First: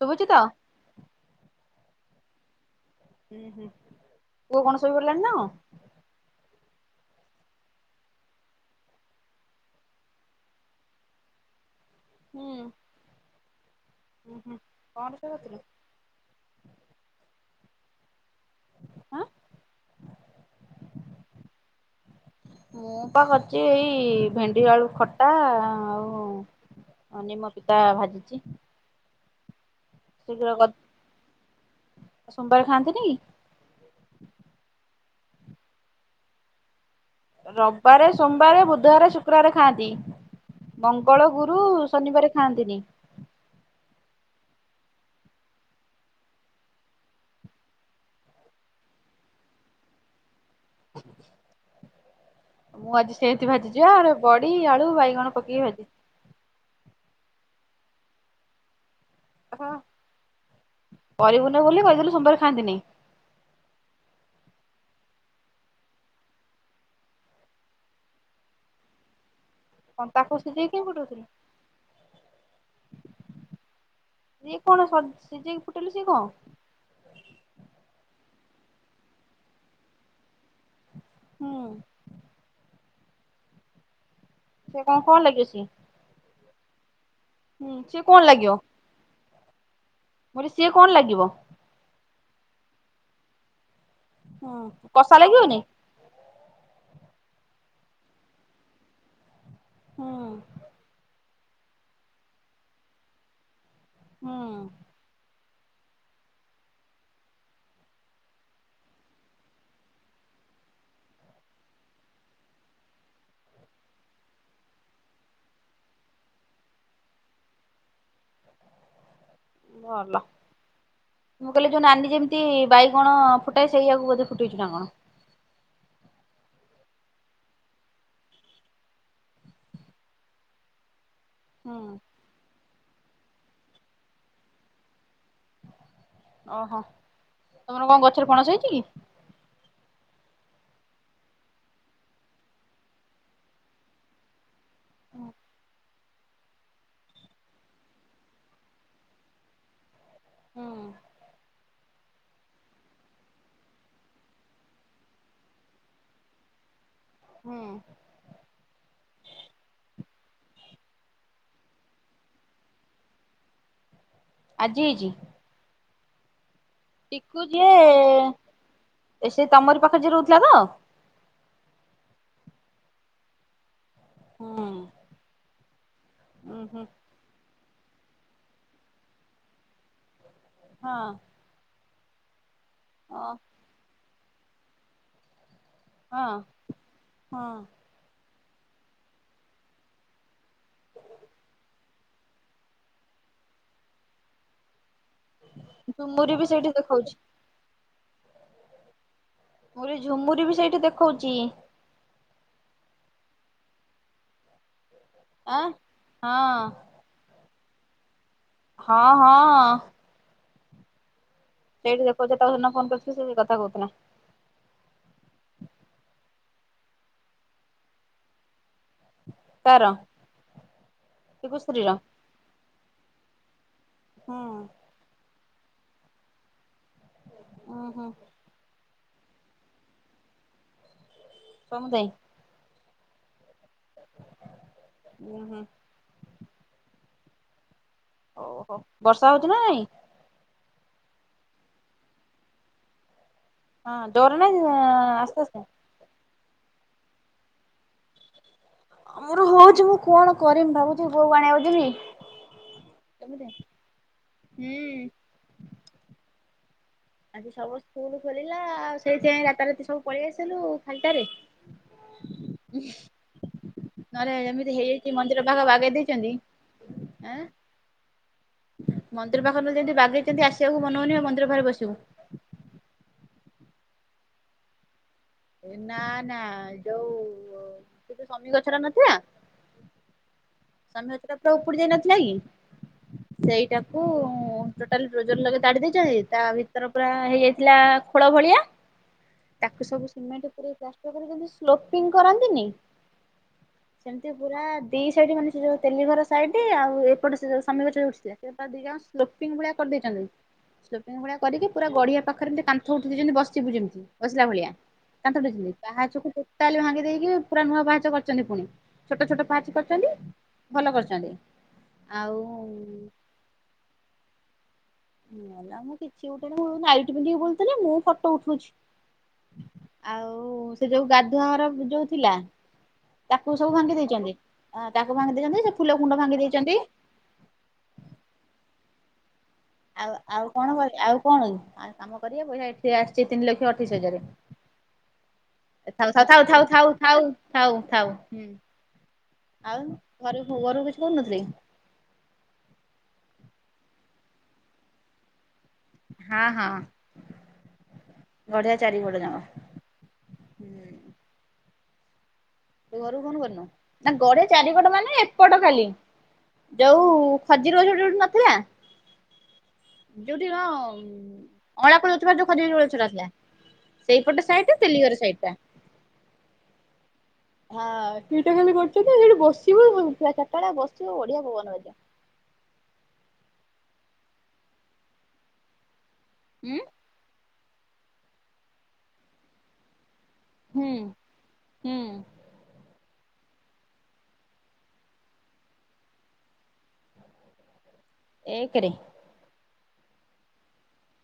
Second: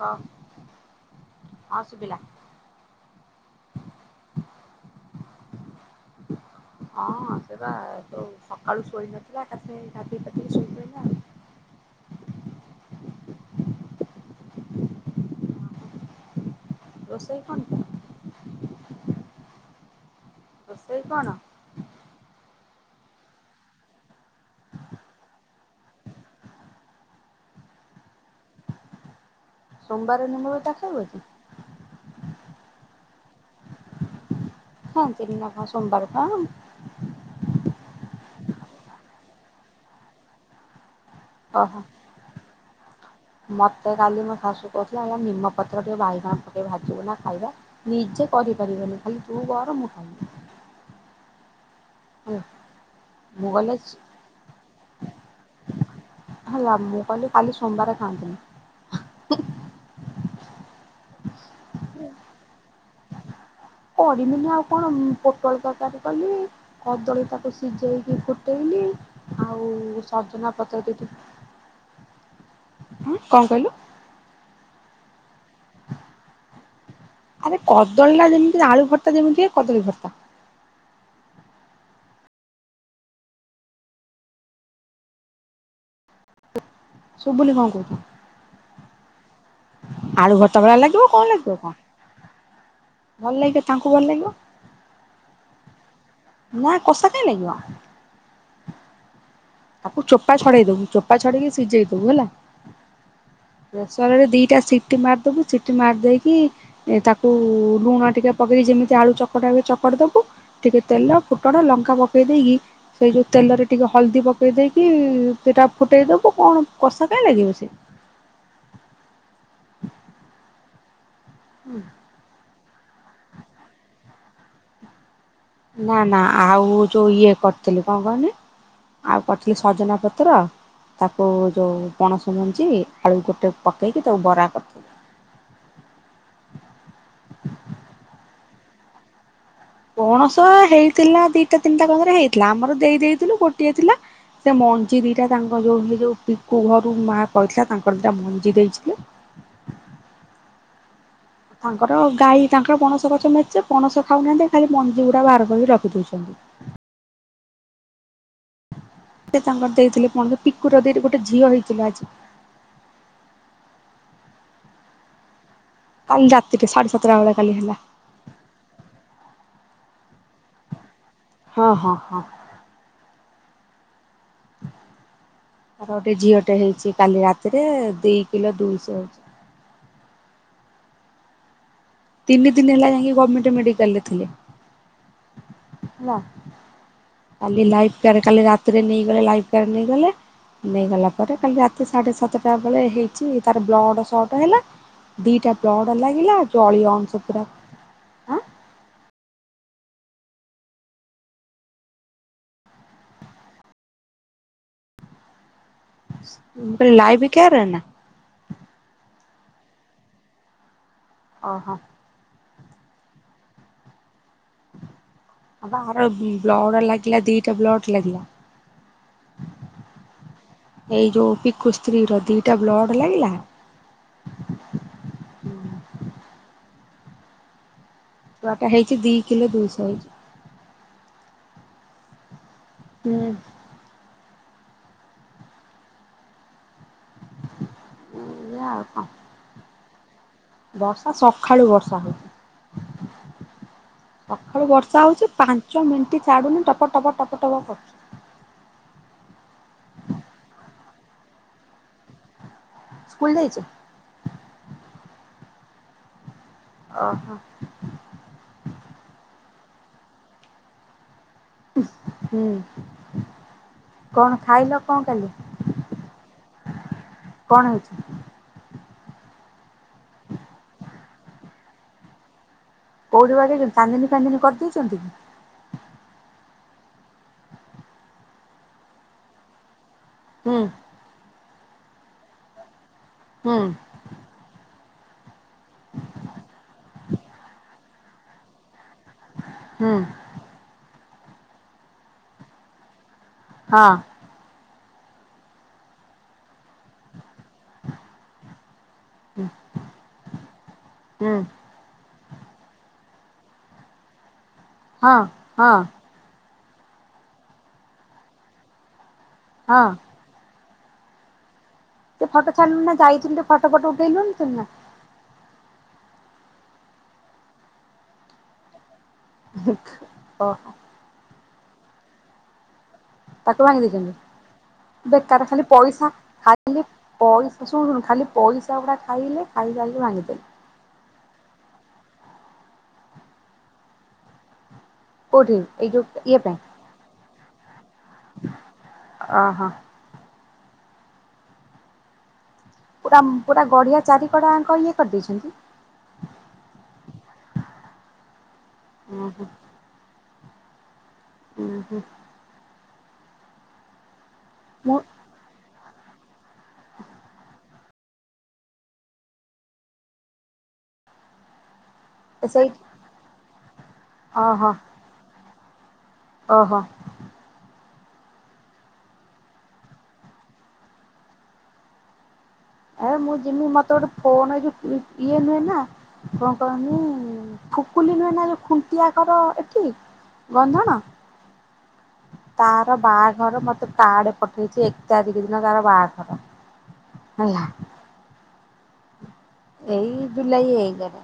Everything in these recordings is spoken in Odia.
ହଁ ତ? -ହଁ ଶୁଭିଲା। ହୁଁ- ହୁଁ ପୁଅ କଣ୍ ସୋଇପଡିଲାଣି ନା କଣ୍? ହଁ ସେ ବା ତ ସକାଳୁ ଶୋଇ ନଥିଲା ଏକାଥରେ ଗାଧେଇ ପାଧେଇ କି ଶୋଇ ପଇଲା ଆଉ। ହୁଁ। ହୁଁ -ହୁଁ କଣ ସବୁ ଥିଲା? ରୋଷେଇ କଣ ଟା? ଆଁ ରୋଷେଇ କଣ? ମୁଁ ପା କରିଚି ଏଇ ଭେଣ୍ଡି ଆଳୁ ଖଟା ଆଉ ଅଁ -ନିମ ପିତା ଭାଜିଚି। ସୋମବାର ନମବେଟା ଖାଇବ କି? ସବର ଖାନ୍ତି ନି କି? ହଁ ସୋରନା କ ସୋମବାର କା ରବିବାରେ ସୋମବାର ବୁଧବାର ଶୁକ୍ରବାର ଖାଆନ୍ତି। ମଙ୍ଗଳ ଗୁରୁ ଓହୋ ଶନିବାର ଖାଆନ୍ତିନି। ମତେ କାଲି ମୋ ଶାଶୁ କହୁଥିଲେ ଆଜ୍ଞା ନିମପତ୍ର ଟିକେ ବାଇଗଣ ପ ଟେ ଭାଜିବୁ ନା ଖାଇବା ନିଜେ କରିପାରିବନି ଖାଲି ତୁ କର ମୁଁ ଖାଲି। ମୁଁ ଆଜି ସେଏଁତି ମୁଁ କହିଲି ଭାଜିଛି ଆଡେ ବଡ଼ି, ଆଳୁ, ବାଇଗଣ ପକେଇକି ଭାଜିଛି। ହେଲା, ମୁଁ କହିଲି କାଲି ସୋମବାର ଖାଆନ୍ତିନି। ହଁ, କରିବୁନି ବୋଲି, କହିଦେଲୁ ସୋମବାରେ ଖାଆନ୍ତିନି। କରମିନି ଆଉ କଣ? ପୋଟଳ ତରକାରୀ କଲି। କଦଳୀ ତାକୁ ସିଜେଇକି, ଫୁଟେଇଲି। ଆଉ କଣ ତାକୁ ସଜନା ସିଝେଇକି ପତ୍ର କାଇଁ ଦିଟି, ଫୁଟଉଥିଲୁ? କଣ କହିଲୁ? ସିଏ କଣ ସ, ସିଝେଇକି ଫୁଟେଇଲେ ସିଏ କଣ? ଆରେ କଦଳୀ ଟା ଯେମିତି ଆଳୁ ଭର୍ତ୍ତା ଯେମିତି ଏ କଦଳୀ ଭର୍ତ୍ତା। ହୁଁ। ସେ କଣ କଣ ଲାଗିବ ସିଏ? ସବୁଲି ହୁଁ କଣ କହୁଚ? ସିଏ କଣ ଲାଗିଅଁ? ଆଳୁ ଭର୍ତ୍ତା ଭଳିଆ ଲାଗିବ, କଣ ଲାଗିବ କଣ? ଭଲ ଲାଗିବ, ତାଙ୍କୁ ଭଲ ଲାଗିବ? ହୁଁ, କଷା ଲାଗିବନି? ନା, କଷା କାଇଁ ଲାଗିବ? ତାକୁ ହୁଁ ଚୋପା ଛଡେଇ ଦବୁ। ଚୋପା ଛଡ଼େଇକି ସିଝେଇ ଦବୁ ହେଲା। ପ୍ରେସରରେ ଦିଟା ହୁଁ ସିଟି ମାରିଦବୁ। ସିଟି ମାରି ଦେଇକି ଏ ତାକୁ ଲୁଣ ଟିକେ ପକେଇକି, ଯେମିତି ଆଳୁ ଚକଟା ହୁଏ, ଚକଡ ଦବୁ। ଟିକେ ତେଲ ଫୁଟଣ ଲଙ୍କା ପକେଇ ଦେଇକି, ସେଇ ଯୋଉ ତେଲରେ ଟିକେ ହଳଦୀ ପକ୍ ଦେଇ ଦେଇକି-ଇ ସେଟା ଫୁଟେଇ ଦବୁ। କଣ କଷା କାହିଁ ଲାଗିବ ସିଏ? ଭଲ, ମୁଁ କହିଲି ଯୋଉ ନାନୀ ଯେମ୍ ତି ବାଇଗଣ ଫୁଟାଏ ସେଇଆକୁ ବଧେ, ଫୁଟେଇଛୁ ନା କଣ? ନା, ନା, ଆଉ ଯୋଉ ଇଏ କରିଥିଲି। କଣ କହନି? ଆଉ କରିଥିଲି ସଜନା ପତ୍ର, ତାକୁ ହୁଁ ଯୋଉ ପଣସ ମଞ୍ଜି, ଆଳୁ ଗୋଟେ ପକେଇକି ତାକୁ ବରା କରିଥିଲା। ଓହୋ! ତମର କଣ ଗଛରେ ପଣସ ହେଇଛି କି? ପଣସ ହେଇଥିଲା, ଦିଟା ତିନିଟା କନ୍ଦରେ ହେଇଥିଲା। ଆମର ଦେଇ ଦେଇଥିଲୁ। ଗୋଟିଏ ଥିଲା। ସେ ମଞ୍ଜି ଦିଟା ତାଙ୍କ ଯୋଉ ହେ ଜଉ, ପିକୁ ଘରୁ ମା କହିଥିଲା, ତାଙ୍କର ଦିଟା ମଞ୍ଜି ଦେଇଥିଲେ। ହଁ। ତାଙ୍କର ଗାଈ ତାଙ୍କର ପଣସ ଗଛ ମେଚେ, ପଣସ ଖାଉନାହାଁନ୍ତି ଖାଲି, ମଞ୍ଜି ଗୁଡା ବାହାର କରିକି ରଖି ଦଉଛନ୍। ହୁଁ। ସେ ତାଙ୍କର ଦେଇଥିଲେ ପଣସ, ପିକୁର ଦେଇର ଗୋଟେ ଝିଅ ହେଇଛିଲୋ ଆଜି। ଆଜି ହେଇଛି? କାଲି ରାତିରେ ସାଢ଼େ ସାତ ପକୁ ଯିଏ-ଏ, ସିଏ ତମରି ପାଖରେ ଯିଏ ରହୁଥିଲା ତ? ହଁ, ହଁ, ହଁ। ହୁଁ। ତାର ଗୋଟେ ଝିଅଟେ ଉଁ ହୁଁ ହେଇଛି କାଲି ରାତିରେ-ଏ। ଦି କିଲୋ ଦୁଇଶହ ହେଇଛି। ହଁ। ତିନି ଦିନି ହେଲା ଯାଇଁକି, ଓ ଗଭ୍ମେଣ୍ଟେ ମେଡିକାଲ୍ ଲେ ଥିଲେ। ହେଲା, ହଁ ହଁ କାଲି ଲାଇଟ୍ ଟାରେ କାଲି ରାତିରେ ନେଇଗଲେ, ଲାଇଫ କାଡ୍ ନେଇଗଲେ। ନେଇଗଲା ପରେ କାଲି ରାତି ସାଢ଼େ ସାତଟା ବେଳେ ହେଇଛି, ତାର ବ୍ଲଡ଼୍ ସଟ୍ ହେଲା। ଦିଟା ବ୍ଲଡ଼ ଝୁମୁରି ଲାଗିଲା, ବି ସେଇଠି ଜଳୀୟ ଦେଖଉଛି ଅଂଶ ପୁରା ଆଁ ମୋରି ଝୁମୁରି ବି ସେଇଠି ଦେଖଉଛି। ଆଁ ଲାଇଭ କେୟାରରେ ନା। ହଁ ହଁ। ଓହୋ। ଲୋକଟେ ତାକୁ ଫୋନ କରିଥିଲି ସେ ଏହି କଥା କହୁଥିଲା। ହଁ ଆରେ ବ୍ଲଡ ଲାଗିଲା ଦିଟା ବ୍ଲଡ ଲାଗିଲା। କାର ଏଇ ଯୋଉ ପିକୁ ଟିକୁଶ୍ରୀର ସ୍ତ୍ରୀର ଦିଟା ବ୍ଲଡ ଲାଗିଲା। ହୁଁ। ଉଁ ହୁଁ। ଛୁଆଟା ହେଇଛି ଦି କିଲୋ ଦୁଇଶହ ହେଇଛି। କଣ ପାଇଁ? ହୁଁ। ଉଁ ହୁଁ। ହୁଁ ଓହୋ ଆଉ କଣ ବର୍ଷା ହଉଛି ନା ନାଇଁ। ବର୍ଷା ସକାଳୁ ବର୍ଷା ହେଉଛି। ହଁ ଜୋରରେ ସଖାଳୁ ନା ବର୍ଷା ହଉଛି ଆସ୍ତେ ଆସ୍ତେ ପାଞ୍ଚ ମିନିଟ ଛାଡୁନି ଟପ ଟପ ଟପ ଟପ କରୁଛି। ମୋର ହଉଛି ମୁଁ କଣ କରିମି ଭାବୁଛିି ବୋଉକୁ ଆଣିବାକୁ ଯିବି। ସ୍କୁଲ ତମେ ଯାଇଛ ଯାଇନ? ହୁଁ। ଓହୋ ଆଜି ସବୁ ସ୍କୁଲ ଖୋଲିଲା ଆଉ ସେଇଥି ପାଇଁ ରାତାରାତି ସବୁ ପଳେଇ ଆସିଲୁ ଖାଲିଟାରେ। ହୁଁ। କଣ ଆରେ ଖାଇଲ ଏମିତି କଣ ହେଇଯାଇଛି କାଲି ମନ୍ଦିର ପାଖ ବାଗେଇ ଦେଇଛନ୍ତି ଏଁ। କଣ ହେଇଛି? ମନ୍ଦିର ପାଖ ଯେମିତି ବାଗେଇଛନ୍ତି ଆସିବାକୁ ମନହଉନି ମନ୍ଦିର ପାଖରେ ବସିବୁ। କୋଉଠି ବାଡେଇଛନ୍ତି ଚାନ୍ଦିନୀ ଫାନ୍ଦିନି କରିଦେଇଛନ୍ତି? ନା ନା ଯୋଉ ସେଠି ଶନି ଗଛଟା ନଥିଲା। ହୁଁ। ସନି ଗଛ ଟା ପୁରା ଉପୁଡି ଯାଇ ନଥିଲା କି ହୁଁ ସେଇଟାକୁ ଟୋଟାଲ ଡୋଜର ଲଗେଇ ତାଡ଼ି ଦେଇଛନ୍ତି ତା ଭିତରେ ପୁରା ହେଇଯାଇଥିଲା ଖୋଳ ଭଳିଆ। ତାକୁ ହୁଁ ସବୁ ସିମେଣ୍ଟ ପୁରେଇ ପ୍ଲାଷ୍ଟର କରିଦେଇଛନ୍ତି ସ୍ଲୋପିଙ୍ଗ କରନ୍ତିନି। ହଁ। ସେମିତି ପୁରା ଦି ସାଇଡ ମାନେ ସେ ଯୋଉ ତେଲି ଘର ସାଇଡ ଆଉ ଏପଟେ ସେ ଯଉ ସମୀର ଯଉ ଉଠିଥିଲା। ଦିଜଣ ହୁଁ ସ୍ଲୋପିଂ ଭଳିଆ କରିଦେଇଛନ୍ତି। ଶ୍ଲୋପିଂ ଭଳିଆ ହୁଁ କରିକି ପୁରା ଗଡିଆ ପାଖରେ ଯେମିତି କାନ୍ଥ ଉଠେଇ ଦେଇଛନ୍ତି ଯେମିତି ବସିବୁ ଯେମିତି ବସିଲା ଭଳିଆ। ହଁ କାନ୍ଥ ଦେଇଛନ୍ତି ହଁ ପାହାଚକୁ ଟୋଟାଲି ଭାଙ୍ଗି ଦେଇକି ପୁରା ନୂଆ ପାହାଚ କରିଛନ୍ତି ପୁଣି ଛୋଟ ଛୋଟ। ପାହାଚ ହଁ କରିଛନ୍ତି ଭଲ କରିଛନ୍ତି। ସେ ଫଟୋ ଛାଡୁନୁ ନା ଆଉ ଯାଇଥିଲୁ ଟିକେ ଫଟୋ ଫଟୋ ଉଠେଇଲୁ ନା। ମଲା ମୁଁ କିଛି ଉଠେଇନି ମୁ ନାଇଟି ପିନ୍ଧି ବୁଲୁଥିଲି ମୁଁ ଫଟୋ ଉଠୋଉଛି। ଆଉ ଓହୋ ସେ ଯୋଉ ଗାଧୁଆଘର ଯୋଉ ଥିଲା। ତାକୁ ସବୁ ଭାଙ୍ଗି ଦେଇଛନ୍ତି ତାକୁ ଭାଙ୍ଗି ବେକାର ଖାଲି ଦେଇଛନ୍ତି ସେ ଫୁଲ ପଇସା କୁଣ୍ଡ ଭାଙ୍ଗି ଦେଇଛନ୍ତି। ଖାଲି ପଇସା ଶୁଣୁ ଖାଲି ପଇସା ଗୁଡା ଖାଇଲେ। ଖାଇ ଖାଇକି ଆଉ ଭାଙ୍ଗିଦେଲେ ଆଉ କଣ ଆଉ କଣ କାମ କରିବେ ପଇସା ଏଠି ଆସିଛି ତିନି ଲକ୍ଷ ଅଠେଇଶି ହଜାର। କୋଉଠି ଏଇ ଯୋଉ ଥାଉ ଥାଉ ଇଏ ପାଇଁ ଥାଉ ଥାଉ। ଥାାଉ ଥାଉ ଓହୋ ଆଉ ଘରୁ ଘରୁ କିଛି କହୁନଥିଲି କି? ପୁରା ପୁରା ଗଢିଆ ଚାରି କଡ ଆଙ୍କ ହିଁ କରିଦେଇଛନ୍ତି। ହଁ ହଁ ଗଢିଆ ଚାରିକଡ ଉଁ ହୁଁ ଯାଙ୍କ। ହୁଁ ହୁଁ ତୁ ଘରକୁ ଫୋନ କରିନୁ ନା ଗଢିଆ ଚାରିପଟ ମୁଁ ମାନେ। ଏପଟ ଖାଲି ଯୋଉ ଖଜିର ଗଛ ଗୋଟେ ଗୋଟେ ନଥିଲା। ଯୋଉଠି ରମ୍ ଅଁଳା କୋଳି ଗଛ୍ ଯୋଉ ଖଜୁରି ସେଇଠି କୋଳି ଗଛ ଟା ଥିଲା, ସେଇପଟ ଓହୋ ସାଇଟି ତେଲିଘର ସାଇଟ ଟା। ଓହୋ। ହଁ ସେଇଟା ଖାଲି କରଛନ୍ତି ସେଠି ବସିବୁ ପୁରା ଚାରିଟା ବେଳିଆ ବସିବୁ ବଢିଆ ପବନ ବାଜିବ। ଆରେ ମୁଁ ଯିମି ମତେ ଗୋଟେ ଫୋନ ଇ ଯୋଉ ଇଏ ନୁହେଁ ନା କଁ ଉଁ କହନି। ଖୁକୁଲି ନୁହେ ନା ଯୋଉ ଖୁଣ୍ଟିଆ କର ଏଠି। ଗନ୍ଧଣ ହୁଁ ହୁଁ। ତାର ବାଆଘର ମତେ କାଡେ ପଠେଇଛି ଏକ୍ ତାରିକ୍ ଦିନ ତାର ବାଆଘର। ହେଲା। ଏକେରେ। ଏଇ ଜୁଲାଇ ଏକେରେ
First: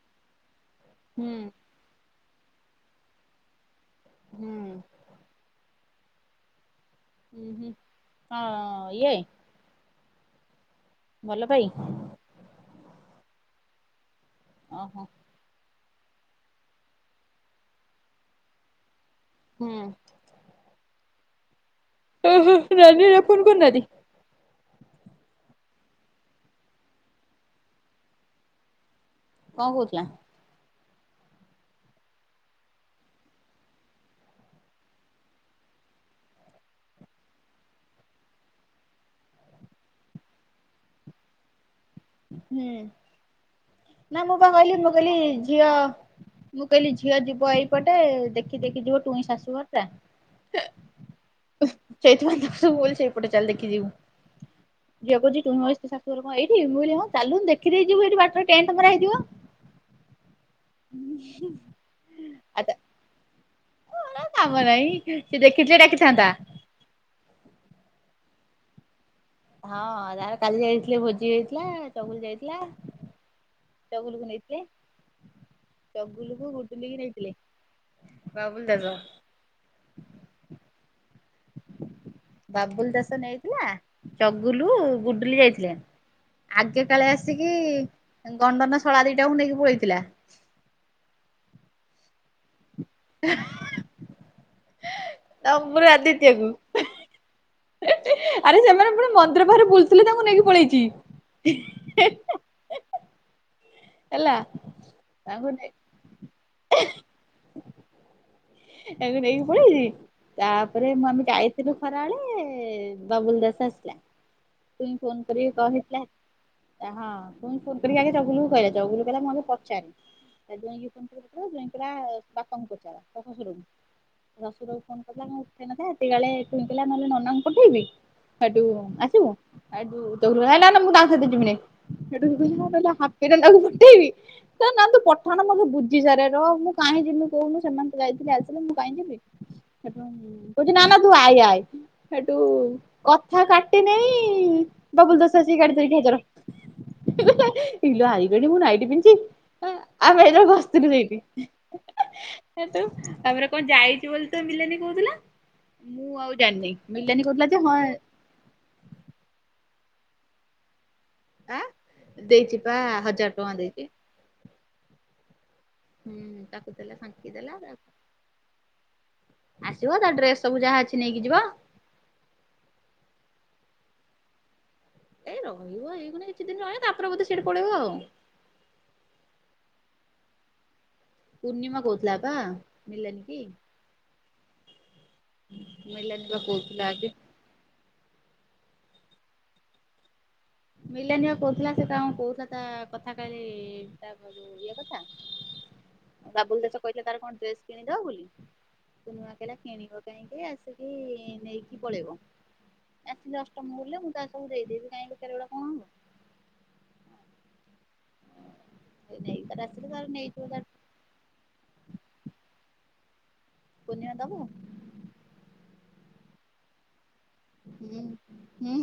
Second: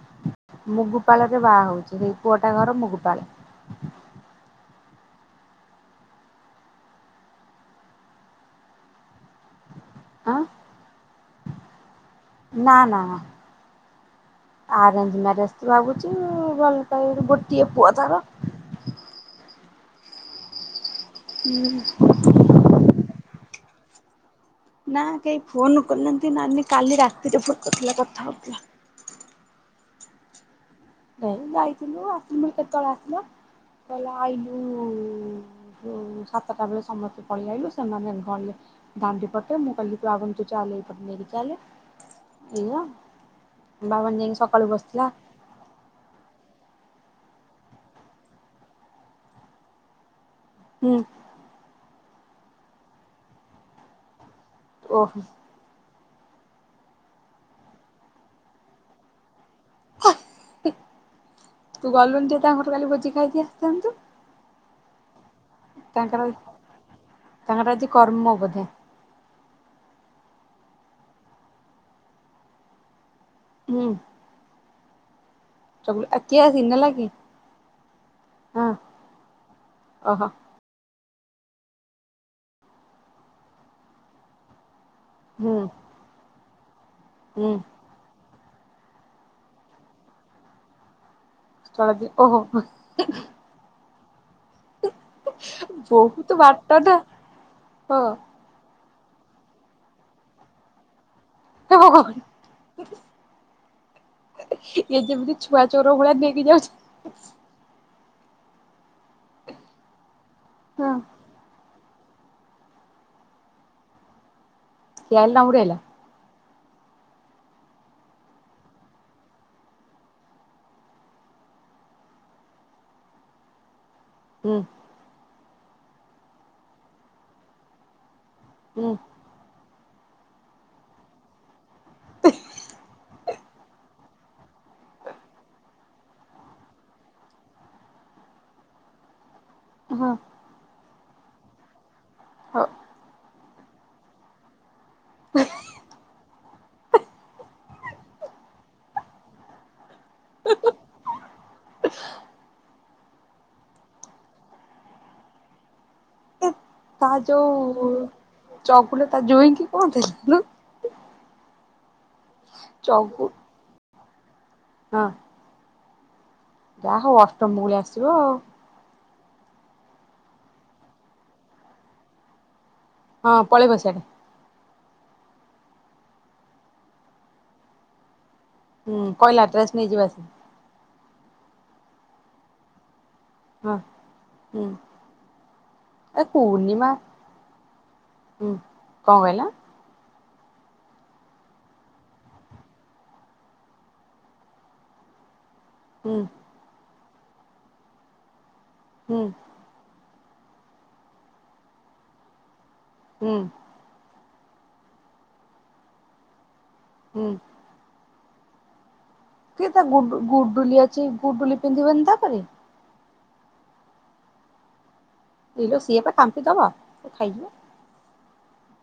ମୁଗୁପାଳ ହୁଁ ରେ ବାଆ ହଉଛି ସେଇ ପୁଅଟା ଘର ମୁଗୁପାଳେ। ହୁଁ। ଉଁ ହୁଁ କଁ ଏଇ। ଆଁ। ଭଲ ପାଇ। ନା ନା ଓହୋ ଆରେଞ୍ଜ ମେରେଜ୍। ଭାବୁଛି ଭଲ୍ ପାଇ ଗୋଟିଏ ପୁଅ ତାର। ହୁଁ। ହୁଁ। ଉଁ ହୁଁ ନାନି ଆଉ ଫୋନ କରନାନ୍ତି। ନା କେହି ଫୋନ କରିନାହାନ୍ତି ନାନୀ କାଲି ରାତିରେ ଫୋନ୍ କରିଥିଲା କଥାହଉଥିଲା। କଁ କହୁଥିଲା। ଏଇ ଯାଇଥିଲୁ ଆସିଲୁ କେତଳେ ଆସିଲ କଲା ଆଇଲୁଉ ଯଉ ସାତଟା ବେଳେ ସମସ୍ତେ ପଳିଆଇଲୁ, ସେମାନେ ଗଲେ ଦାଣ୍ଡି ପଟେ ମୁଁ କଲି ତୁ ଆଗୁନ୍ ତୁ ଚାଲେ ଏଇ ପଟେ ନେଇକି ଚାଲେ। ହୁଁ ଏଇଆ ବାବାନ ନାଁ ଯାଇକି ମୁଁ ପା ସକାଳୁ କହିଲି ମୁଁ ବସିଥିଲା କହିଲି ଝିଅ ମୁଁ କହିଲି ଝିଅ ଯିବ ଏଇପଟେ ଦେଖି ଦେଖି ଯିବ ଟୁଇଁ ଶାଶୁଘର ଟା। ହୁଁ। ହୁ ସେଇଥି ପାଇଁ ତାକୁ ସବୁ କହିଲି ସେଇପଟେ ଚାଲ ଦେଖି ଯିବୁ ଝିଅ ଓହୋ କହୁଚି ଟୁଇଁ ମାଉସୀ ସା ତୋର କଣ ଏଇଠି ମୁ ହଁ ଚାଲୁନ୍ ଦେଖିଦେଇ ଯିବୁ ଏଇଠି ବାଟରେ ଟେଣ୍ଟ ମରା ହେଇଥିବ। ଉଁ ହୁଁ। ତୁ ଗଲୁନୁ ଟିକେ ତାଙ୍କଘରୁ କାଲି ଭୋଜି ଖାଇକି ଆସିଥାନ୍ତୁ। ଏ କାମ ନାଇଁ, ସେ ଦେଖିଥିଲେ ଡାକିଥାନ୍ତା। କାହାର ଆଜି କର୍ମ ବୋଧେ। ହଁ ଯାହାର କାଲି ଯାଇଥିଲେ ଭୋଜି ହେଇଥିଲା ଚଗୁଲ୍ ଯାଇଥିଲା। ହୁଁ ଚଗୁଲୁ କୁ ନେଇଥିଲେ। ଚଗୁଲ ଆ କିଏ ଚଗୁଲକୁ ଆସି ନେଲା ଗୁଡୁଲିକି କିଏ ନେଇଥିଲେ ବାବୁଲ ହଁ ଦାସ ଓହୋ। ବାବୁଲ୍ ଦାସ ନେଇଥିଲା। ଚଗୁଲୁ ଗୁଡୁଲି ହୁଁ ଯାଇଥିଲେ, ଆଗେ କାଳେ ଆସିକି ହୁଁ ଗଣ୍ଡନ ଶଳା ଦିଟାକୁ ନେଇକି ପଳେଇଥିଲା। ଚଳତି ଓହୋ। [unintelligible] [unintelligible] ଡମ୍ବରୁ ବହୁତ ଆଦିତ୍ୟକୁ ବାଟ ନା ହଁ। ଆରେ ସେମାନେ ପୁଣି ମନ୍ଦିର ପାଖରେ ବୁଲ୍ ଥିଲେ ତାଙ୍କୁ ନେଇକି ପଳେଇଛି। [unintelligible] ହେଲା ଇଏ ଯେମିତି ଛୁଆ ଚୋର ଭଳିଆ ନେଇକି ଯାଉଛନ୍ତି। ଏବେ ନେଇକି ପଳେଇବି ହଁ ତାପରେ ମୁଁ ଆମ ଗାଇ ସେଠୁ ଖରାଏଳେ ବାବୁଲ ଦାସ ଆସିଥିଲା ଟୁଇଁ ଖିଆ ଫୋନ ହେଲା କରି ନା ଉଡେଇଲା କହିଥିଲା ହଁ ଟୁଇଁ ଫୋନ କରିକି ଆଗେ ଜଗୁଲ କୁ କହିଲା ଜଗୁଲ କହିଲା ମୁଁ ଆଗେ ପଚାରିବି। ସେଥିପାଇଁ [inaudible] ଯଇଁ କହିଲା ବାପାଙ୍କୁ ପଚାର ତା ଶଶୁରକୁ। ହୁଁ ଶସୁରକୁ ଫୋନ କରିଥିଲା କଣ ଉଠେଇ ନଥିଲେ ହେତିକିଏଳେ ଟୁଇଁ କହିଲା ନହେଲେ ନନାଙ୍କୁ ପଠେଇବି? ହେଠୁ ହୁଁ। ଆସିବୁ ହେଠୁ ତାପରେ କହିଲାନା ମୁଁ ତା ସହିତ ଜିବିନେଇ। ହେଠୁ ମୁଁ କହିଲି ନାଁ କହିଲି ହାତରେ ନେଇ କୁଟିବି। ତ ନା ତୁ ପଠାନି ମୁଁ ଆଗେ ବୁଝି ସାରେ ର ମୁଁ କାହିଁ ଯିବି କହୁନୁ ସେମାନେ ତ ଯାଇଥିଲେ ଆସିଲେ ମୁଁ କାହିଁ ଯିବି। ହଁ କହୁଛି ନା ନା ତୁ ଆଇ ଆଇ ହେଠୁ ହଉ କଥା କାଟି ନେଇ ବାବୁଲ ଦାସ ଆସିକି କାଟି ଦେଇଚି ହଜାର। ଇଲୋ ଆଇଲେଣି ମୁଁ ନାଇଟି ପିନ୍ଧଛି। ଆମେ ଏଇନା ବସିଥିଲୁ ହେଇଠି। ହେଠୁ ତାପରେ କଣ ଯାଇଛୁ ବୋଲି ତ ମିଲାନୀ କହୁଥିଲା ମୁଁ ଆଉ ଏ ଜାଣିନି। ତା ମିିଲାନି କହୁଉଥିଲା ଯେ ହଁ ଯୋଉ ଚଗୁଲ ତା ଜୋଇଁକି କଉ ଥେଲେ ନୁଉ? ଆ ଦେଇଛି ପା ଚଗୁ ହଜାର ଟଙ୍କା ଦେଇଛି। ହଁ ହୁଁ ତା ଯାହା ହଉ ଅଷ୍ଟମଙ୍ଗୁଳି ଆସିବ ଆଉ। ଆସିବ ତା ଡ୍ରେସ ସବୁ ଯାହା ଅଛି ନେଇକି ଯିବ। ହଁ ପଳେଇବ ସିଆଡେ। ଏଇ ରହିବ ଏଇଖୁଣି କିଛି ଦିନ ରହିବ ତାପରେ ବୋଧେ ସିଆଡେ ପଳେଇବ ଆଉ। ହୁଁ କହିଲା ଡ୍ରେସ ନେଇଯିବ ଆସିକି। ପୂର୍ଣ୍ଣିମା କହୁଥଲା ପା। ମିଲନି କି ହଁ ହୁଁ। ଏ ମିିଲନାନୀ ବା କୁନିମା କହୁଥିଲା ଆଗେ। ହୁଁ କଣ କହିଲ? ମିଲାନିପା କହୁଥିଲା ସେ ତାଙ୍କ କହୁଥିଲା ତା କଥା କାଳେ ତା ଇଏ କଥା। ହୁଁ। ବୁଲ ଦାସ କହିଥିଲା ତାର କଣ ଡ୍ରେସ୍ କିଣିଦବ ବୋଲି ସେ ହୁଁ ନୂଆ କହିଲା କିଣିବ କାହିଁକି ଆସିକି ନେଇକି ପଳେଇବ ହୁଁ ଆସିଲି ଅଷ୍ଟ ମଙ୍ଗୁଳିରେ ମୁଁ ତା ଦେଇଦେବି କହଇଁ ଦି ଚାରି ହଳ। ହୁଁ। ହବ ନେଇକି ତାର କି ତା ଆସିଲେ ଗୁ ତାର ନେଇଯିବ ତାର ଗୁଡୁଲି ଅଛି ଗୁଡୁଲି ପିନ୍ଧିବନି ତାପରେ? ପୁନିଅ ଦବୁ? କିଲୋ ସିଏ ପା କାମ୍ପି ଦବ ସେ ଖାଇଜୀବ। ହୁଁ ହୁଁ।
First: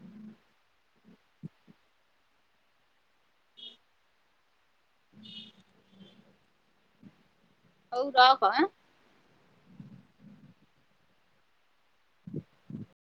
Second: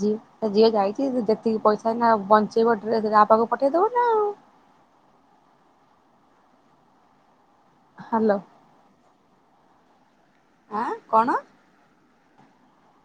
ଯେ ଝିଅ ଯାଇଛି ଯେତିକି ପଇସା ଏଇନା ବଞ୍ଚେଇବ ଡ୍ରେସ ଯା ପାଖକୁ ପଠେଇଦବ ନା ଆଉ। ତୁ ହ୍ୟାଲୋ ରଖ ଆଁ? ଆଁ କଣ? [inaudible]